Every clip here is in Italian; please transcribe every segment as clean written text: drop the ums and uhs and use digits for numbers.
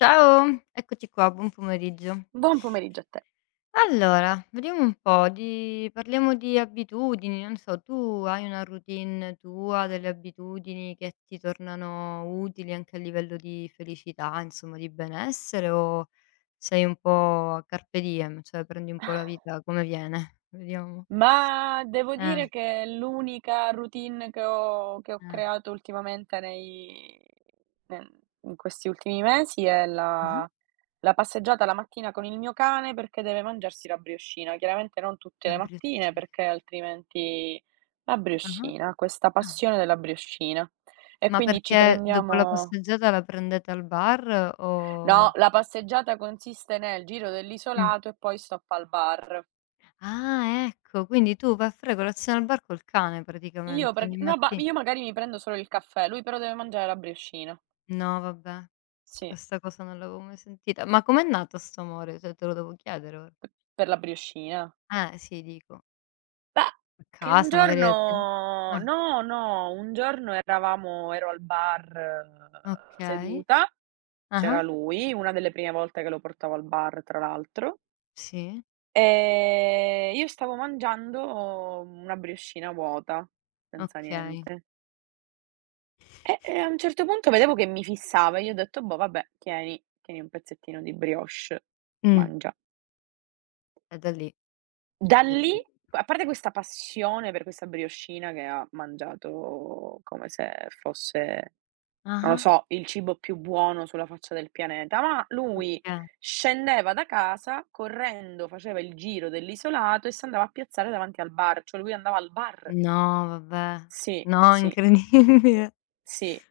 Ciao, eccoci qua, buon pomeriggio. Buon pomeriggio a te. Allora, vediamo un po' di parliamo di abitudini, non so, tu hai una routine tua, delle abitudini che ti tornano utili anche a livello di felicità, insomma di benessere o sei un po' a carpe diem, cioè prendi un po' la vita come viene? Vediamo. Ma devo Eh, dire che l'unica routine che ho eh. creato ultimamente nei ne in questi ultimi mesi è Ah-ah. la passeggiata la mattina con il mio cane, perché deve mangiarsi la briochina. Chiaramente non tutte La le mattine, briochina. perché altrimenti la Ah-ah. briochina, questa Ah. passione della briochina. E Ma quindi ci perché dopo la prendiamo passeggiata la prendete al bar no, o la passeggiata consiste nel giro mh. dell'isolato e poi stop al bar. Ah, ecco, quindi tu vai a fare colazione al bar col cane Io praticamente prati ogni no, ba matti. io magari mi prendo solo il caffè, lui però deve mangiare la briochina. No vabbè, Sì, questa cosa non l'avevo mai sentita. Ma com'è nato 'sto amore? Cioè, te lo devo chiedere ora. p per la briochina. Sì dico. Bah, A che un casa magari a cen. giorno Ah, no, no, un giorno eravamo ero al bar, okay. seduta, c'era Ah-ah, lui, una delle prime volte che lo portavo al bar tra l'altro. sì, Io stavo mangiando una briochina vuota, senza okay. niente. E a un certo punto vedevo che mi fissava e gli ho detto: "Boh, vabbè, tieni, tieni un pezzettino di brioche, Mh, mangia". e da lì Da si è. lì, a parte questa passione per questa brioscina, che ha mangiato come se fosse, non lo Ah-ah, so, il cibo più buono sulla faccia del pianeta, ma lui okay. scendeva da casa correndo, faceva il giro dell'isolato e si andava a piazzare davanti al bar, cioè lui andava al bar. No vabbè, Sì, no sì, incredibile. sì,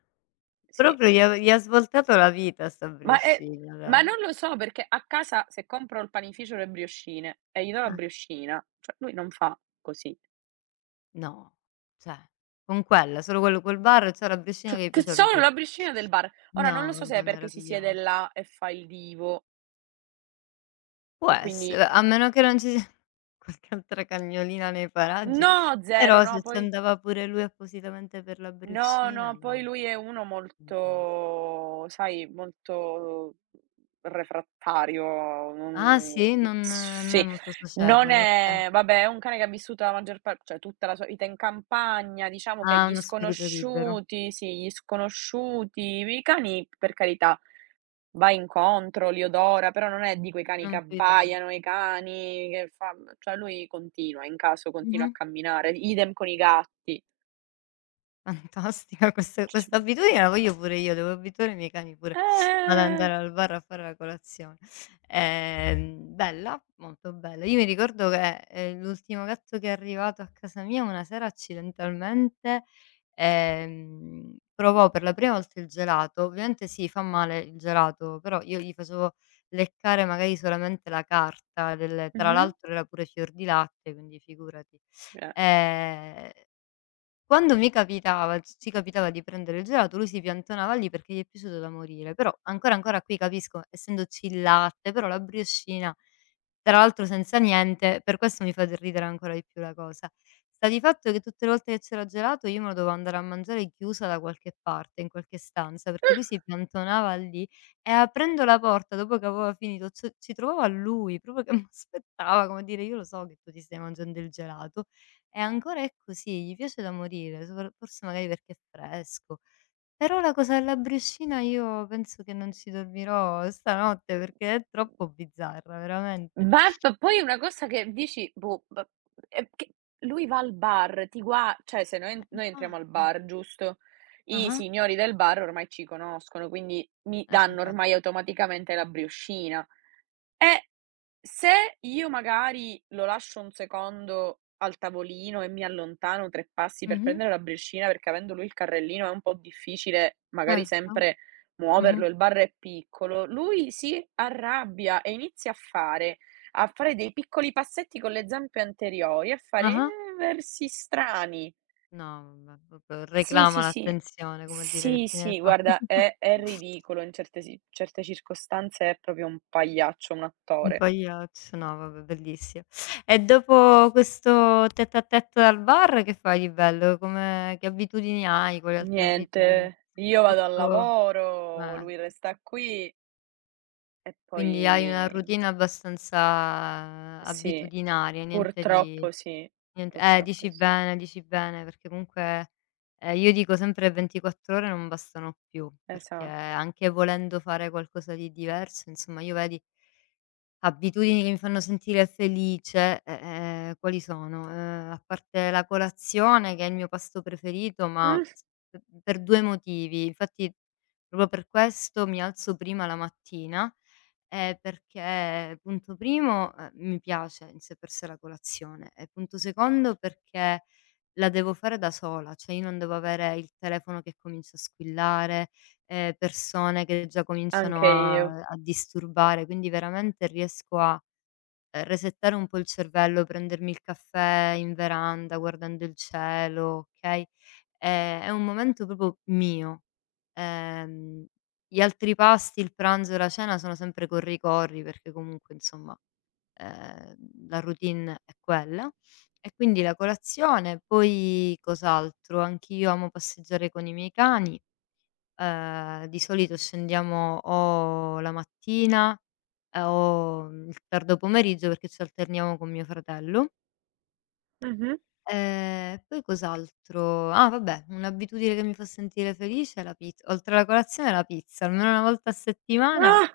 sì. Proprio gli ha svoltato la vita a 'sta Ma è brioscina ma dai. non lo so, perché a casa se compro al panificio le brioscine e gli do la Eh. brioscina, cioè lui non fa così. No, cioè con quella, solo quel bar e c'è la brecina Cioè, che gli che piace a sono lui. la piscina del bar. Ora non lo No, so se vabbè è perché si siede meraviglioso. là e fa il divo, Può e quindi essere, a meno che non ci sia qualche altra cagnolina nei paraggi, no, 0, però no, se ci poi andava pure lui appositamente per la no, brecina no, poi dai, lui è uno fantas. molto, sai, molto refrattario, Ah sì? Non è sì, molto non socievole, okay. è, vabbè, è un cane che ha vissuto la maggior par cioè tutta la sua vita in campagna, diciamo che Ah, uno spirito libero, gli sconosciuti, i cani, per carità, va incontro, li odora, però non è di quei cani che non più di tanto. abbaiano, i cani che fa cioè lui continua, in caso, continua a Mh-mh. camminare, idem con i gatti. Fantastica questa Cioè. abitudine la voglio pure io, devo abituare i miei cani pure ad Eh. andare al bar a fare la colazione. Bella, molto bella. Io mi ricordo che, l'ultimo gatto che è arrivato a casa mia una sera accidentalmente, provò per la prima volta il gelato. Ovviamente sì, fa male il gelato, però io gli facevo leccare magari solamente la carta del tra Mh-mh. l'altro era pure fior di latte, quindi figurati. Eh. Ehm quando mi capitava c ci capitava di prendere il gelato, lui si piantonava lì perché gli è piaciuto da morire, però ancora qui capisco, essendoci il latte, però la briochina, tra l'altro senza niente, per questo mi fa d ridere ancora di più la cosa. Sta di fatto che tutte le volte che c'era gelato io me lo dovevo andare a mangiare chiusa da qualche parte, in qualche stanza, perché Ah, lui si piantonava lì e aprendo la porta dopo che aveva finito, c ci trovava lui proprio che m'aspettava, come dire: "Io lo so che tu ti stai mangiando il gelato". E ancora è così, gli piace da morire, sopra forse magari perché è fresco. Però la cosa della briochina io penso che non ci dormirò stanotte perché è troppo bizzarra, veramente. ma p poi una cosa che dici: "Boh, b"... è che lui va al bar, ti gua cioè se noi entriamo al Infatti. bar, giusto, i Ah-ah. signori del bar ormai ci conoscono, quindi mi danno infa. ormai automaticamente la briochina. E Se io magari lo lascio un secondo al tavolino e mi allontano 3 passi per Mh-mh. prendere la briscina, perché avendo lui il carrellino è un po' difficile magari Certo. sempre muoverlo, Mh-mh. il bar è piccolo, lui si arrabbia e inizia a fare dei piccoli passetti con le zampe anteriori, a fare, Ah-ah. Versi strani. No, vabbè, proprio Sì, reclama sì, sì. l'attenzione, come a dire che Sì, fine sì, fa. guarda, è ridicolo, in certe circostanze è proprio un pagliaccio, un Un attore. pagliaccio, no vabbè bellissimo. E dopo questo tête à tête al bar che fai di bello? Come che abitudini hai? Quali altre abitudini? Niente, io vado al Tutto lavoro, eh, lui resta qui e poi quindi hai una routine abbastanza sì, abitudinaria, niente di purtroppo sì, nient purtroppo sì, dici bene, perché comunque, io dico sempre 24 ore non bastano più, perché esatto. anche volendo fare qualcosa di diverso, insomma io vedi. Abitudini che mi fanno sentire felice, quali sono? A parte la colazione che è il mio pasto preferito, ma Mh, s p per 2 motivi. Infatti proprio per questo mi alzo prima la mattina, perché punto primo, mi piace in sé per sé la colazione e punto secondo perché la devo fare da sola, cioè io non devo avere il telefono che comincia a squillare, persone che già cominciano anche io. A disturbare, quindi veramente riesco a, resettare un po' il cervello, prendermi il caffè in veranda guardando il cielo, okay, è un momento proprio mio. Ehm, gli altri pasti, il pranzo e la cena sono sempre corri corri, perché comunque insomma, ehm, la routine è quella. E quindi la colazione, poi cos'altro? Anch'io amo passeggiare con i miei cani. Di solito scendiamo o la mattina, o il tardo pomeriggio perché ci alterniamo con mio fratello. Mh-mh. Poi cos'altro? Ah vabbè, un'abitudine che mi fa sentire felice è la pizz oltre alla colazione la pizza, almeno una volta a settimana. Ah!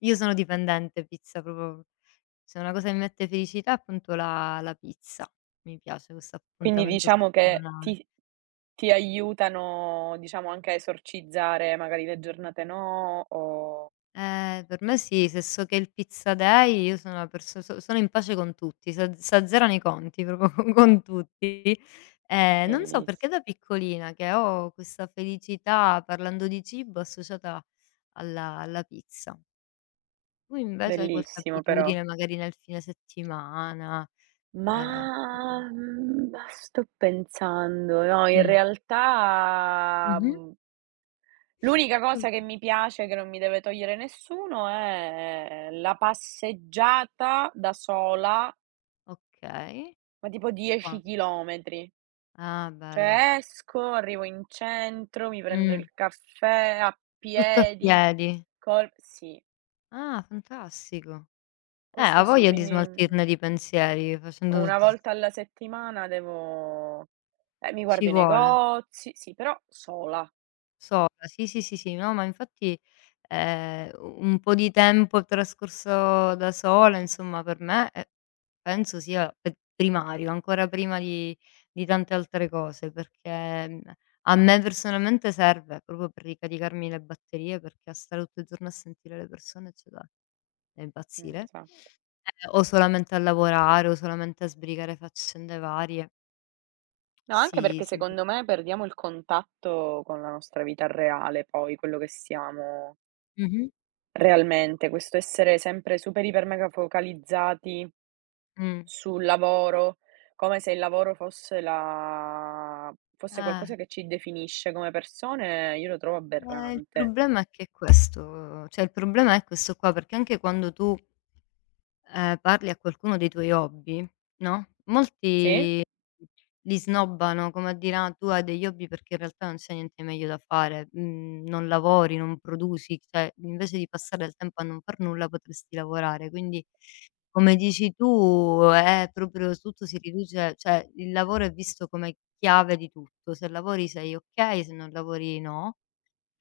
Io sono dipendente pizza, proprio se una cosa mi mette felicità è appunto la pizza. Mi piace questo Quindi appuntamento diciamo che settimanale. ti aiutano, diciamo, anche a esorcizzare magari le giornate, no? O Per me sì, se so che è il pizza day io sono una perso so sono in pace con tutti, s'azzerano i conti proprio co con tutti. Non so belliss perché da piccolina che ho questa felicità, parlando di cibo, associata alla pizza. Tu invece hai qualche bellissimo però. abitudine, magari nel fine settimana? Ma, Ehm sto pensando, no, in mh. realtà... Mh-mh. mhmm. L'unica cosa che mi piace, che non mi deve togliere nessuno, è la passeggiata da sola, Okay. ma tipo Qua 10 chilometri. ah, bella. Cioè esco, arrivo in centro, mi prendo Mh. il caffè a Tutto a piedi, piedi. col... Sì, Ah, fantastico. Ha questo sì, voglia di quindi smaltirne di pensieri facendo una tutti volta alla settimana devo... mi guardo ci i vuole, negozi, sì, però sola. sola. Sì, sì, sì, sì, no, ma infatti, u un po' di tempo trascorso da sola, insomma, per me, penso sia pe primario, ancora prima di tante altre cose, perché, mhmm, a me personalmente serve proprio per ricaricarmi le batterie, perché a stare tutto il giorno a sentire le persone c'è da Mm, impazzire. sa. O solamente a lavorare, o solamente a sbrigare faccende varie. No, anche Sì, perché simpa. secondo me perdiamo il contatto con la nostra vita reale, poi quello che siamo Mh-mh. realmente. Questo essere sempre super iper mega focalizzati Mh. sul lavoro, come se il lavoro fosse Eh, qualcosa che ci definisce come persone, io lo trovo il aberrante. problema è che è questo, cioè il problema è questo qua, perché anche quando tu parli a qualcuno dei tuoi hobby, no, Sì? molti li snobbano, come a dire: "Ah, tu hai degli hobby perché in realtà non c'è niente meglio da fare, mhmm, non lavori, non produci, cioè invece di passare del tempo a non far nulla potresti lavorare". Quindi, come dici tu, è proprio tutto si riduce cioè il lavoro è visto come chiave di tutto. Se lavori sei okay, se non lavori no.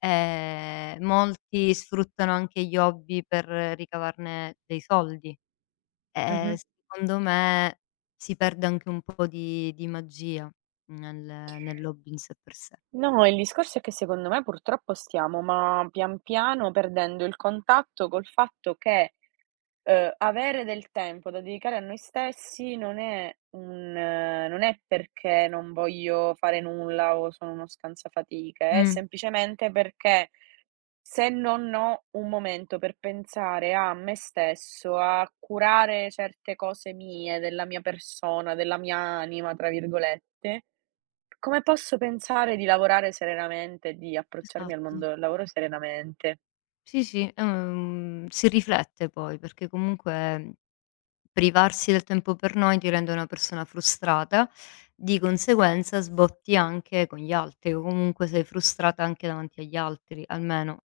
Molti sfruttano anche gli hobby per ricavarne dei soldi. Ehm, Mh-mh. secondo me si perde anche un po' di magia nel nell'hobby in sé per sé. No, il discorso è che secondo me purtroppo stiamo, ma pian piano, perdendo il contatto col fatto che... avere del tempo da dedicare a noi stessi non è un non è perché non voglio fare nulla o sono uno scansafatiche, è Mh, semplicemente perché se non ho un momento per pensare a me stesso, a curare certe cose mie, della mia persona, della mia "anima" tra virgolette, come posso pensare di lavorare serenamente, di approcciarmi al esatto. mondo del lavoro serenamente? Sì, sì, è un si riflette poi, perché comunque privarsi del tempo per noi ti rende una persona frustrata, di conseguenza sbotti anche con gli altri, o comunque sei frustrata anche davanti agli altri, almeno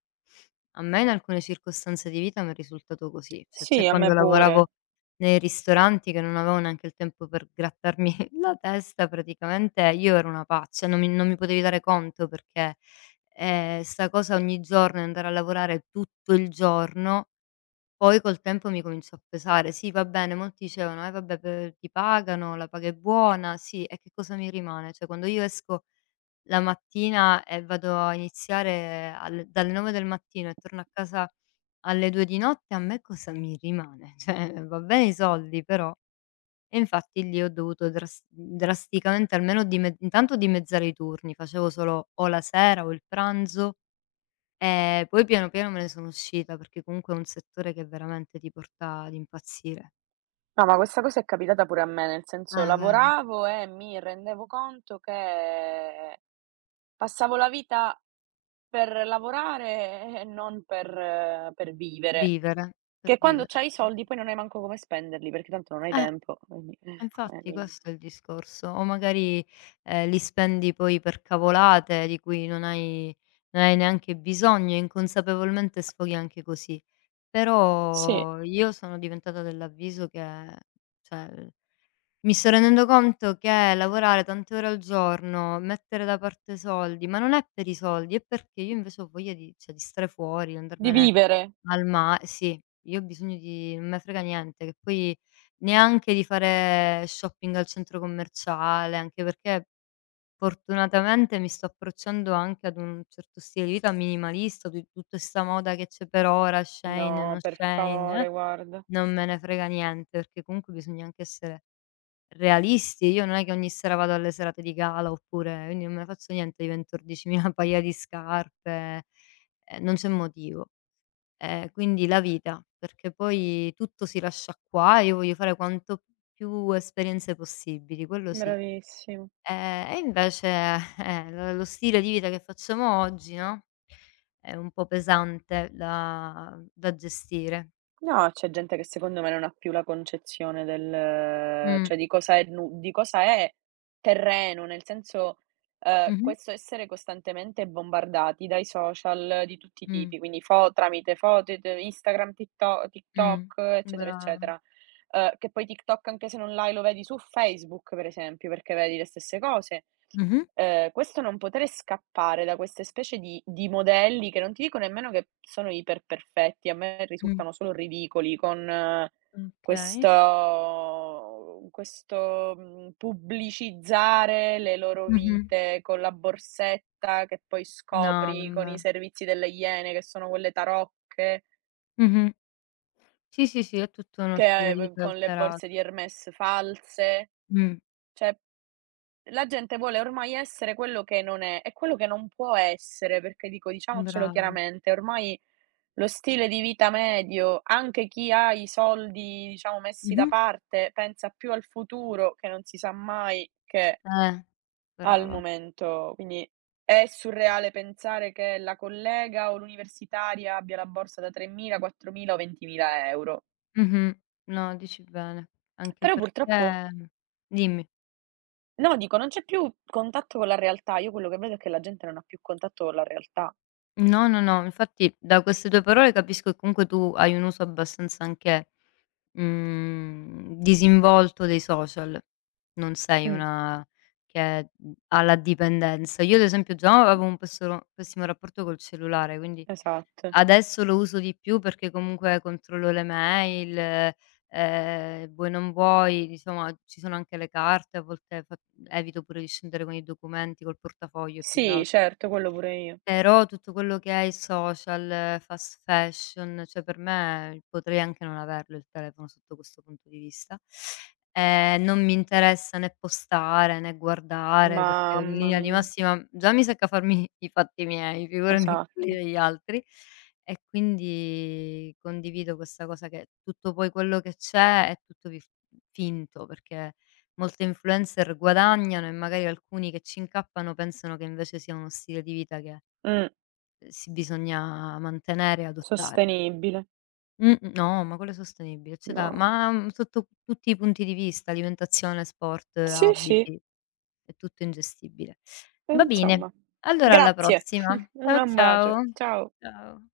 a me in alcune circostanze di vita mi è risultato così. Cioè, c'è Sì, a me quando lavoravo pure. nei ristoranti che non avevo neanche il tempo per grattarmi la testa praticamente, io ero una pazza, non mi potevi dare conto perché, 'sta cosa ogni giorno e andare a lavorare tutto il giorno poi col tempo mi cominciò a pesare. Sì, va bene, molti dicevano: "Eh vabbè, pe ti pagano, la paga è buona". Sì, e che cosa mi rimane? Cioè, quando io esco la mattina e vado a iniziare al dalle 9 del mattino e torno a casa alle 2 di notte, a me cosa mi rimane? Cioè, va bene i soldi, però e infatti lì ho dovuto drasticamente almeno dime intanto dimezzare i turni, facevo solo o la sera o il pranzo. Poi piano piano me ne sono uscita, perché comunque è un settore che veramente ti porta ad impazzire. No, ma questa cosa è capitata pure a me, nel senso, Vedi. lavoravo e mi rendevo conto che passavo la vita per lavorare e non per vivere, Vivere, per che quando vivere, c'hai i esa soldi poi non hai manco come spenderli, perché tanto non hai eh, tempo, quindi come infatti li... questo è il discorso. O magari, li spendi poi per cavolate di cui non hai neanche bisogno, inconsapevolmente sfoghi anche così. sì, Però io sono diventata dell'avviso che cioè mi sto rendendo conto che lavorare tante ore al giorno, mettere da parte soldi, ma non è per i soldi, è perché io invece ho voglia di cioè di stare fuori, di di andarmene vivere. al ma sì, io ho bisogno di non me frega niente, che poi neanche di fare shopping al centro commerciale, anche perché fortunatamente mi sto approcciando anche ad un certo stile di vita minimalista, di tutta 'sta moda che c'è per ora, Shein, No, no per Shein, favore, guarda, non me ne frega niente, perché comunque bisogna anche essere realisti, io non è che ogni sera vado alle serate di gala oppure quindi non me ne faccio niente di 14.000 paia di scarpe, non c'è motivo. Quindi la vita, perché poi tutto si lascia qua e io voglio fare quanto più esperienze possibili, quello sì. bravissimo. E invece, lo stile di vita che facciamo oggi, no, è un po' pesante da gestire. No, c'è gente che secondo me non ha più la concezione del Mh. cioè di cosa è nu di cosa è terreno, nel senso, Mh-mh. questo essere costantemente bombardati dai social di tutti i Mh. tipi, quindi fo tramite foto, t Instagram, Mh. TikTok, eccetera, Brava. eccetera. Che poi TikTok, anche se non l'hai, lo vedi su Facebook per esempio, perché vedi le stesse cose. Mh-mh. Questo non potere scappare da queste specie di modelli che non ti dico nemmeno che sono iperperfetti, a me Mh. risultano solo ridicoli con, Okay. questo pubblicizzare le loro Mh-mh. vite con la borsetta che poi No, scopri con i vabbè. servizi delle Iene che sono quelle tarocche, Mh-mh. Sì, sì, sì, è tutto uno che stile di vita con le borse alterato. di Hermès false. Mh. Cioè, la gente vuole ormai essere quello che non è e quello che non può essere, perché, dico, diciamocelo Brava. chiaramente, ormai lo stile di vita medio, anche chi ha i soldi, diciamo, messi da Mh-mh. parte, pensa più al futuro, che non si sa mai, che Eh, al brava. momento. Quindi è surreale pensare che la collega o l'universitaria abbia la borsa da 3.000, 4.000 o 20.000 euro. Mh-mh. No, dici bene. Anche Però purtroppo... perché dimmi. No, dico, non c'è più contatto con la realtà. Io quello che vedo è che la gente non ha più contatto con la realtà. No, no, no, infatti da queste tue parole capisco che comunque tu hai un uso abbastanza anche, mhmm, disinvolto dei social. Non sei Mh, una che, mhmm, ha la dipendenza. Io ad esempio già avevo un pessoro pessimo rapporto col cellulare, quindi esatto. adesso lo uso di più perché comunque controllo le mail, vuoi non vuoi, insomma ci sono anche le carte, a volte fa evito pure di scendere con i documenti, col portafoglio più che al Sì, certo, quello pure io. però tutto quello che è i social, fast fashion, cioè per me potrei anche non averlo il telefono sotto questo punto di vista. Non mi interessa né postare, né guardare, perché in Mamma linea di mia, massima già mi secca farmi i fatti miei, figurati quelli esatto. degli altri. E quindi condivido questa cosa che tutto poi quello che c'è è tutto vif finto, perché molte influencer guadagnano e magari alcuni che ci incappano pensano che invece sia uno stile di vita che Mh, si bisogna mantenere e adottare. sostenibile. No, ma quello è sostenibile, c'è da No. ma, mhmm, sotto tutti i punti di vista, alimentazione, sport, Sì, sì, abiti, è tutto ingestibile. e Va bene, insomma. allora alla Grazie, prossima. un Ciao, abbraccio. ciao. Ciao. Ciao.